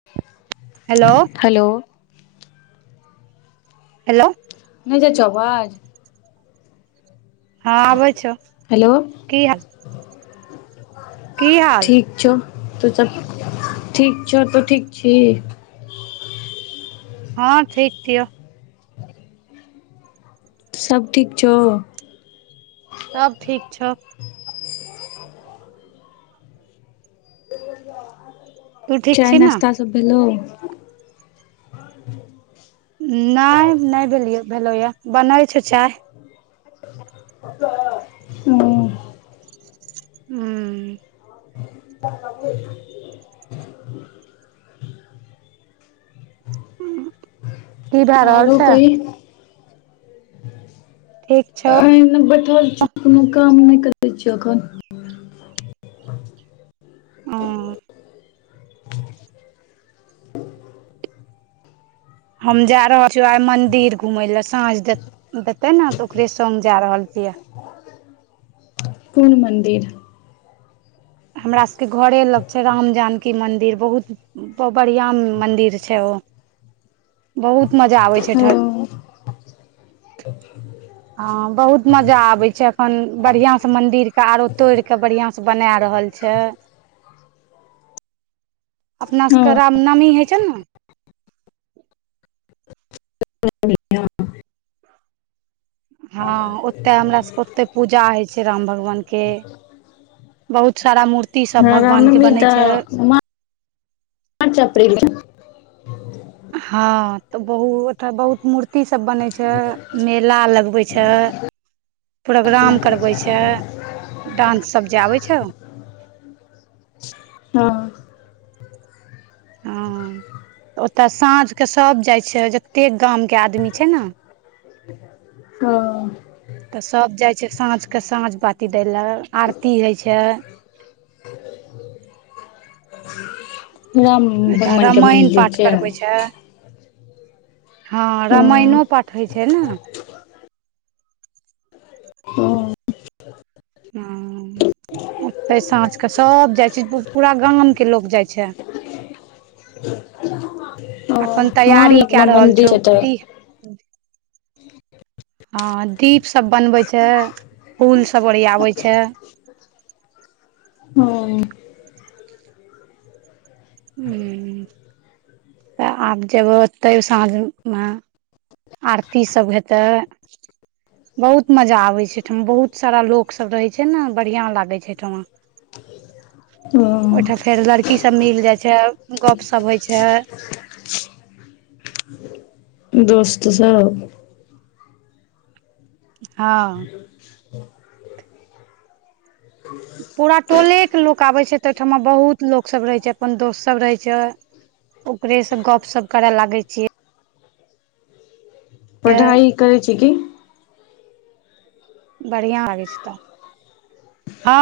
[unintelligible] Hello hello hello नय जाइ छो आबाज हँ आबै छौ हेलो की हाल की हाल ठीक छौ तू सब ठीक छौ तू ठीक छी हँ ठीक छिय सब ठीक छौ सब ठीक छौ [unintelligible] [unintelligible] तू ठीक चाय छी ने नाश्ता सब भेलो नय नै भेलैया भेलैया बनै छै चाय हूँ हू [unintelligible] [unintelligible] की भए रहल आरो छै कही ठीक छौ [unintelligible] बैठल छी कोनो काम नै करै छी अखन हँ हम जा रहल छीयौ आई मंदिर घुमय लेए साँझ दे देतै ने तऽ ओकरे सग जा रहल छियै कून मन्दिर हमरा सबके घरे लग छै राम जानकी मन्दिर बहुत प बढ़िया मंदिर छै ओ बहुत मजा आबे छै हँ ठक हँ बहुत मजा आबै छै अखन बढ़िया स मंदिर के आरो तोड़ क बढ़िया स बना रहल छै छै, [inaudible] अपना सबके हँ राम नमी होइ छै न [inaudible] हँ ओतय हमरा सके ओते पूजा होइ छै राम भगवान के बहुत सारा मूर्ति सब हँ भगवान के रामनवमी बनै छै, तऽ मार्च अप्रिल मे हँ, तऽ बहु ओठ बहुत मूर्ती ती सब बनय छै मेला लगवै छै, प्रोग्राम करबै छै डांनस सब जे आबै छौ हँ। हँ। ओतय साँझके सब जाइ छै जते गामके आदमी छै न ओ तऽ सब जाइ छै साँझ क साँझ बाती दै लऽ आरती होइ छै, राम एकटा भगवनके रामायण मन्दिर पाठ छै करबै हँ ओ रामायणो पाठ होइ छै ने हँ हँ ओते साँझ क सब जाय छै पूरा गामं के लोक जाय छै। [unintelligible] अखन हँ तैयारी लगमे कए रहल मन्दिर छौ छै तऽ दी हँ दीप सब बनवे छै फूल सब ओरियाबै छै, ओ उ तऽ आब जग ओतै साँझमे आरती सब हेतै बहुत मजा आबे छै ठम बहुत सारा लोक सब रहै छै न बढ़िया लागे छै ठमा। [unintelligible] ह ओईठा फेर लड़की सब मिल जाय छै गप सप होय छै, दोस्त सब हँ। पूरा टोले के लोक आबै छै तऽ ओहिठमा बहुत लोक सब रहै छै अपन दोस्त सब रहै छै, ओकरे स गप सप कर लागै छियै पढ़ाई करै छी कि बढ़िआ लागै छै तऽ ह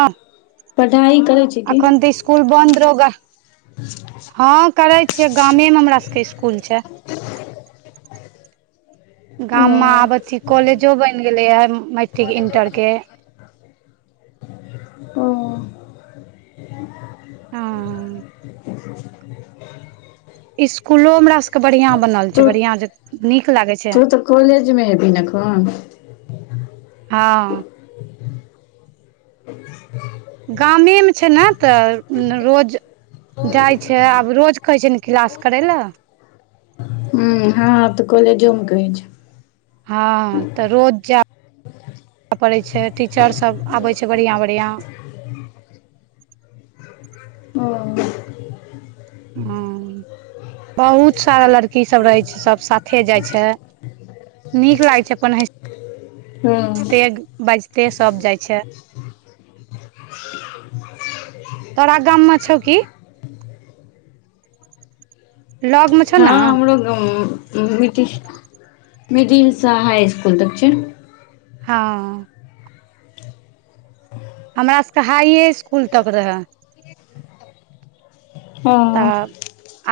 पढ़ाई करै छै कि स्कूल बन्द रगा ह करे छियै गामे मे हमरा सभके स्कूल छै गाम ओ मे आबै छी कॉलेजो बनि गेलैए मैट्रिक इणटर के ओ ह [inaudible] स्कूललो हमरा सभके बढ़िआ बनल तू छै बढ़िआ जे नीक लागै छै तू तऽ कॉलेज मे है भी ने कहन ह गामे मे छै ने तऽ रो जाई छै आब रोज कहै छै ने क्लास करै लए हू हाँ हाँ तऽ कॉलजो मे कहै छैय। हा तऽ रोज जा। पड़ैत छै टीचर सभ आबैत छै बढ़िआ बढ़िआ ह। बहुत सारा लड़कीसभ रहै छै सभ साथे जाई छै। नीक लागै छैय अपन हँ हसते बाजते सभ जाइ छैय। तोरा गाम मे छौ कि लग मे छौ हँ नै हमरो गाव मे मिड मिडिल से हाई स्कूल तक छैय। हा हमरा सभके हाइए स्कूल तक रहए। हँ तऽ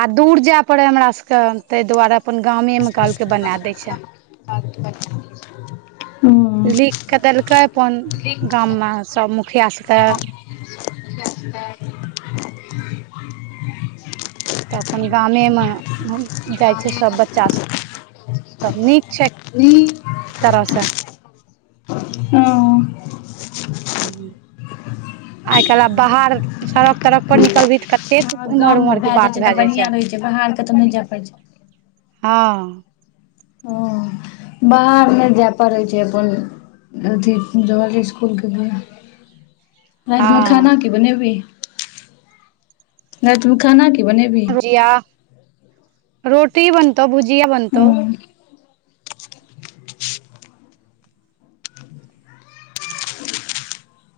आ दूर जाय पड़े हमरा सभ के ताहि दुआरे अपन गावे मे कहलके बना देय छैय। बच्चे। लिख कऽ देलकै अपन गाव मे सभ मुखिया सभके। [unintelligible] तऽ अपन गावे मे जाई छैय सभ बच्चा सभ। नीक छै एक तरह से। आई काल्हि आ बाहर सड़क तड़क पर निकलबी तऽ कते। उम्हर गाम मे उम्हर के भए बात छै तऽ भेए जाइ बढ़िया छैय रहै छै बाहर के तऽ नहि जाय पड़ै छै हा हँ बाहर नहि जाय पड़ै छैय अपन अथी जा स्कूल के घड़ रात मे हँ खाना कि बनबै। रात मे खाना कि बनेबै। किया रोटी बनतौ भुजिया बनतो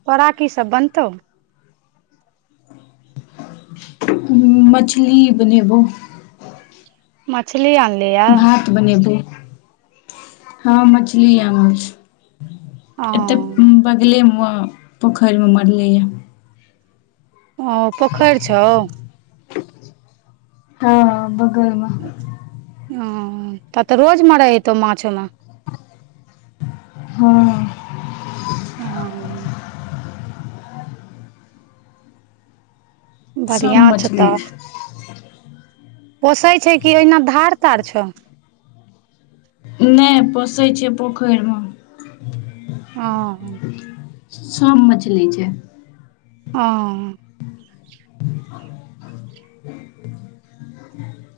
तोरा कि सभ बनतो। मछली बनेबौ। मछली आन। भात बनेबै हाँ मछली ओ भात। एतेक बगले मे पोखैरिमे मरलैए। ओ पोखेरि छौ। हाँ हाँ बगल म। ओ त तऽ रोज मारै हतौ माछ ओमे। हुं हाँ सब बढ़िया छौ मछली तऽ छै पोसै छै कि ओहिना धार तार छौ। नै पोसै छै पोखैरि में। हाँ सब मछली छै हाँ।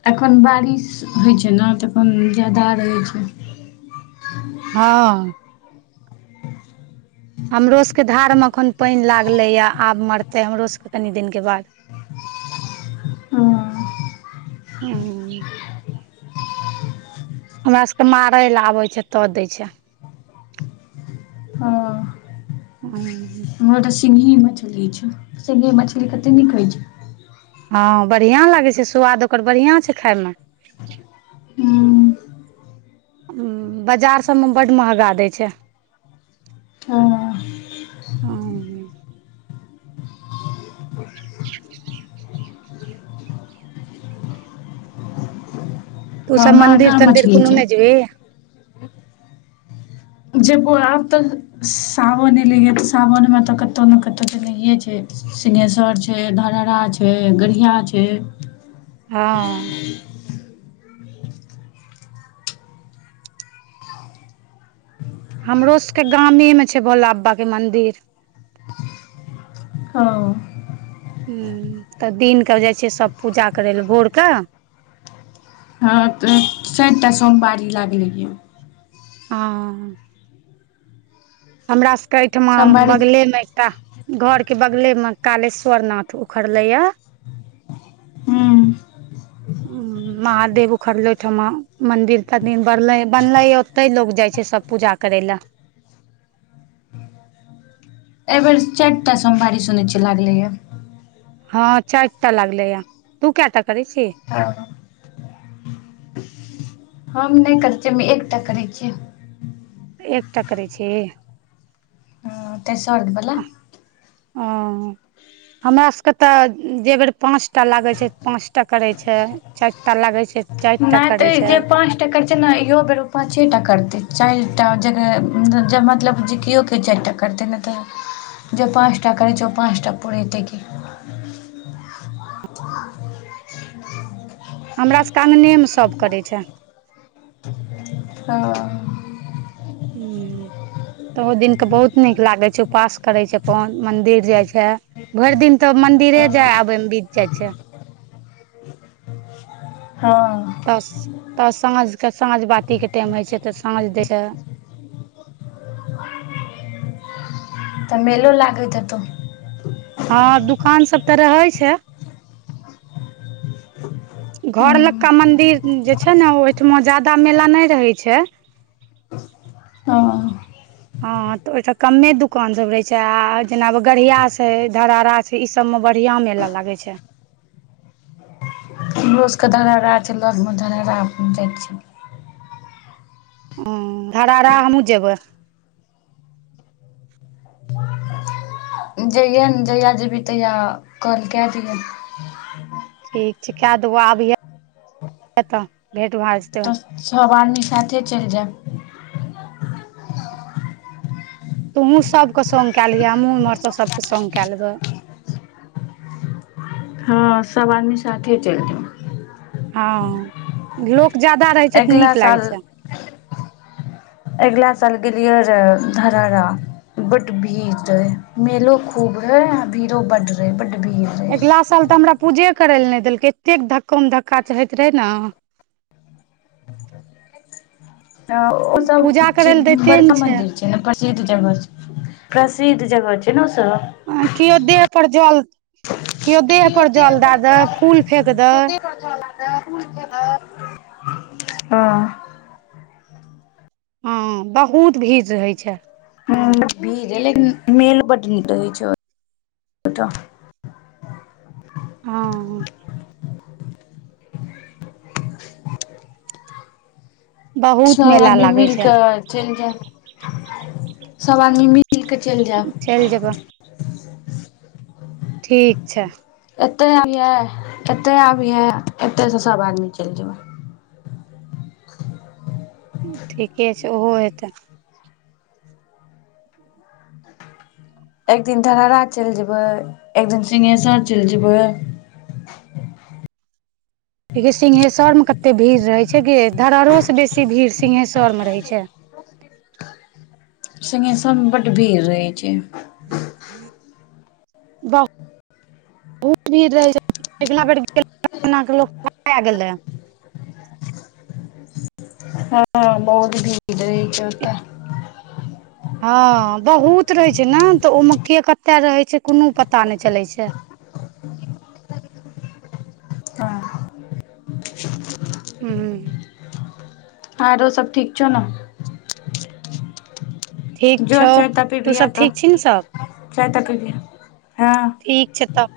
एखन बारिश होइ छै ने तऽअपन ज्यादा रहै छै हाँ। हमरो सबके धार मे एखन पानि लागलैए आब मरतै हमरो सब के कनि दिनके बाद। [inaudible] [inaudible] हमरा सबके मारै लए आबै छै तऽ दै छै हाँं। हूं हमर तऽ सिङ्गही मछली छै सिङ्गही मछली कते नीक होइ छैय। हाँ बढ़िया लागै छै सुवाद ओकर बढ़िया छै खाय मे। हूँ, बाजार सब में बड महंगा दै छै। हँ हूं तू हँ सब मन्दिर महगा तन्दिर मछली कोनो छै नहि जेबहि जेबो आबतऽ सावन एलैया तऽ सावनमे कतोअ नै कतोअ जनैय छइ सिंहेश्वर छै धरहड़ा छै घड़ियां छै हाँ। हमरो सबके गामे मे छैभोला बाबाके मन्दिर ओ ह तऽ दिन के जाइ छिय सब पूजा करय ल भोर के हँ तऽ चारि टा सोमवारी लागलैए हँ हमरा सभके एहिठमा सोमवारी बगलेमे एकटा घर के बगले में कालेश्वर नाथ उखड़ले या हु हु महादेव उखड़ले ओहिठमा मंदिर तनदीर बर बनलै ओते लोग जाय छै सब पूजा करैल एहिबेर चारिटा सोमबारी सुनैछीयै लागलैया हँ चाइर टा लागले या तू क‌एटा करै छी हँ हम नइ करै छियै हम एकटा करै छियै एकटा करै छी हँ, तेसर वला हं हमरा सबके तऽ जेए बेर पाँच टा लागै छै पाँचटा करै छै चाइर टा लागैय छै चारि टा नए करै तऽ छै जे पाँच टा कर ने इहो बेर ओ पाँचे टा करतै चारि टा जगह जे मतलब जे जीतियो के चारि टा करतै नएतऽ जे पाँचटा करै छै ओ पाँचटा पुरैतै की हमरा सभके अंगने सब करै छै ओ हु तऽ ओ दिन कऽ बहुत नीक लागे छै उपवास करे छैय अपन मंदिर जाय छै भरि दिन तऽ मंदिरे जाय आबे में बीत जाइ छैय [inaudible] हँ तऽ तऽ साँझ कऽ साँझ बाती टाइम होइ छै तऽ साँझ दै लऽ [unintelligible] तऽ मेल लागैत हेतो हँ दुकान सब तऽ रहे छैय [unintelligible] घर लका हँ मंदिर जे छैना ओहिठमा जादा मेला नै रहै छैय ह ऽ हँ तऽ ओइठाम कमे दुकान सब रहे छै आ जेना गड़ियास हैय धरारा ई सब में बड़िया मेला लागै छैय हमरो सब कऽ धरारा छै लग में धरारा जाइ छी हु धरारा हमहुँ जेबै जै यै ने जहिया जेबही तहिया कॉल कय दि है [unintelligible] ठीक छै कए देबौ आभियान [inaudible] तऽ भेट भै जे तऽ सब आदमी साथे चैल जायब तूहु सभ कऽ संग कै लिहा हमहूँ उमहर स सभ कऽ संग कै लेबे हँ सब आदमी साथे चैल जो हँ लोक जादा रहै छै तऽ अइगला नीक लागै साल छै [unintelligible] अइगला साल गेलियै रै धरारा बड भीर रहै मेलो खूब है यह भीरो बड रहेै बड भीर आइगला साल तऽ हमरा पूजे करय लऽ नै देलकै एतेक धक्को म धक्का हैत रहे ने ओ सब पूजा करै लए [unintelligible] दैते ने बड़का मंदिर छै प्रसिद्ध जगह छै [inaudible] प्रसिद्ध जगह छैय न ओसब केओ देह पर जल [inaudible] केओ देह पर जल दए दे फूल फेेक दे [unintelligible] हँ हँ बहुत भीड़ रहैत छै हु भीड़ ए मेल बड निकै छै [inaudible] ओत [unintelligible] बहुत सब मेला आदमी लागै मिल छै कऽ चैल जेब [inaudible] सभ आदमी मिल कऽ चैल चलि जेबै जेब [unintelligible] ठीक छै एतै आबिहे एतै आबियहे एतै स सब आदमी चैल जेबै [unintelligible] ठीके छै ओहो हेतै एकदिन धरारा चैल जेबै एक दिन सिंहेसर चैल जेबै सिंहहेश्वर में कते भीड़ रहै छै कि धराराहो स बेसी भीड़ सिंहहेश्वर रहै छै सिघेश्वर बड भीड़ रहै छै [unintelligible] बहुत भीड़ रह छै [unintelligible] हँ बहुत भीड़ रहै छै ओत हँ बहुत रहै छै न त ओहिमे के कते रहै छै कोनो पता नहि चलै छै हँ हँ आरो सब ठीक छौ न ठीक जो छौ चाय ताइ पीबिहे सब तू ठीक छी ने सब चाय तकनीही हे ठीक छै तब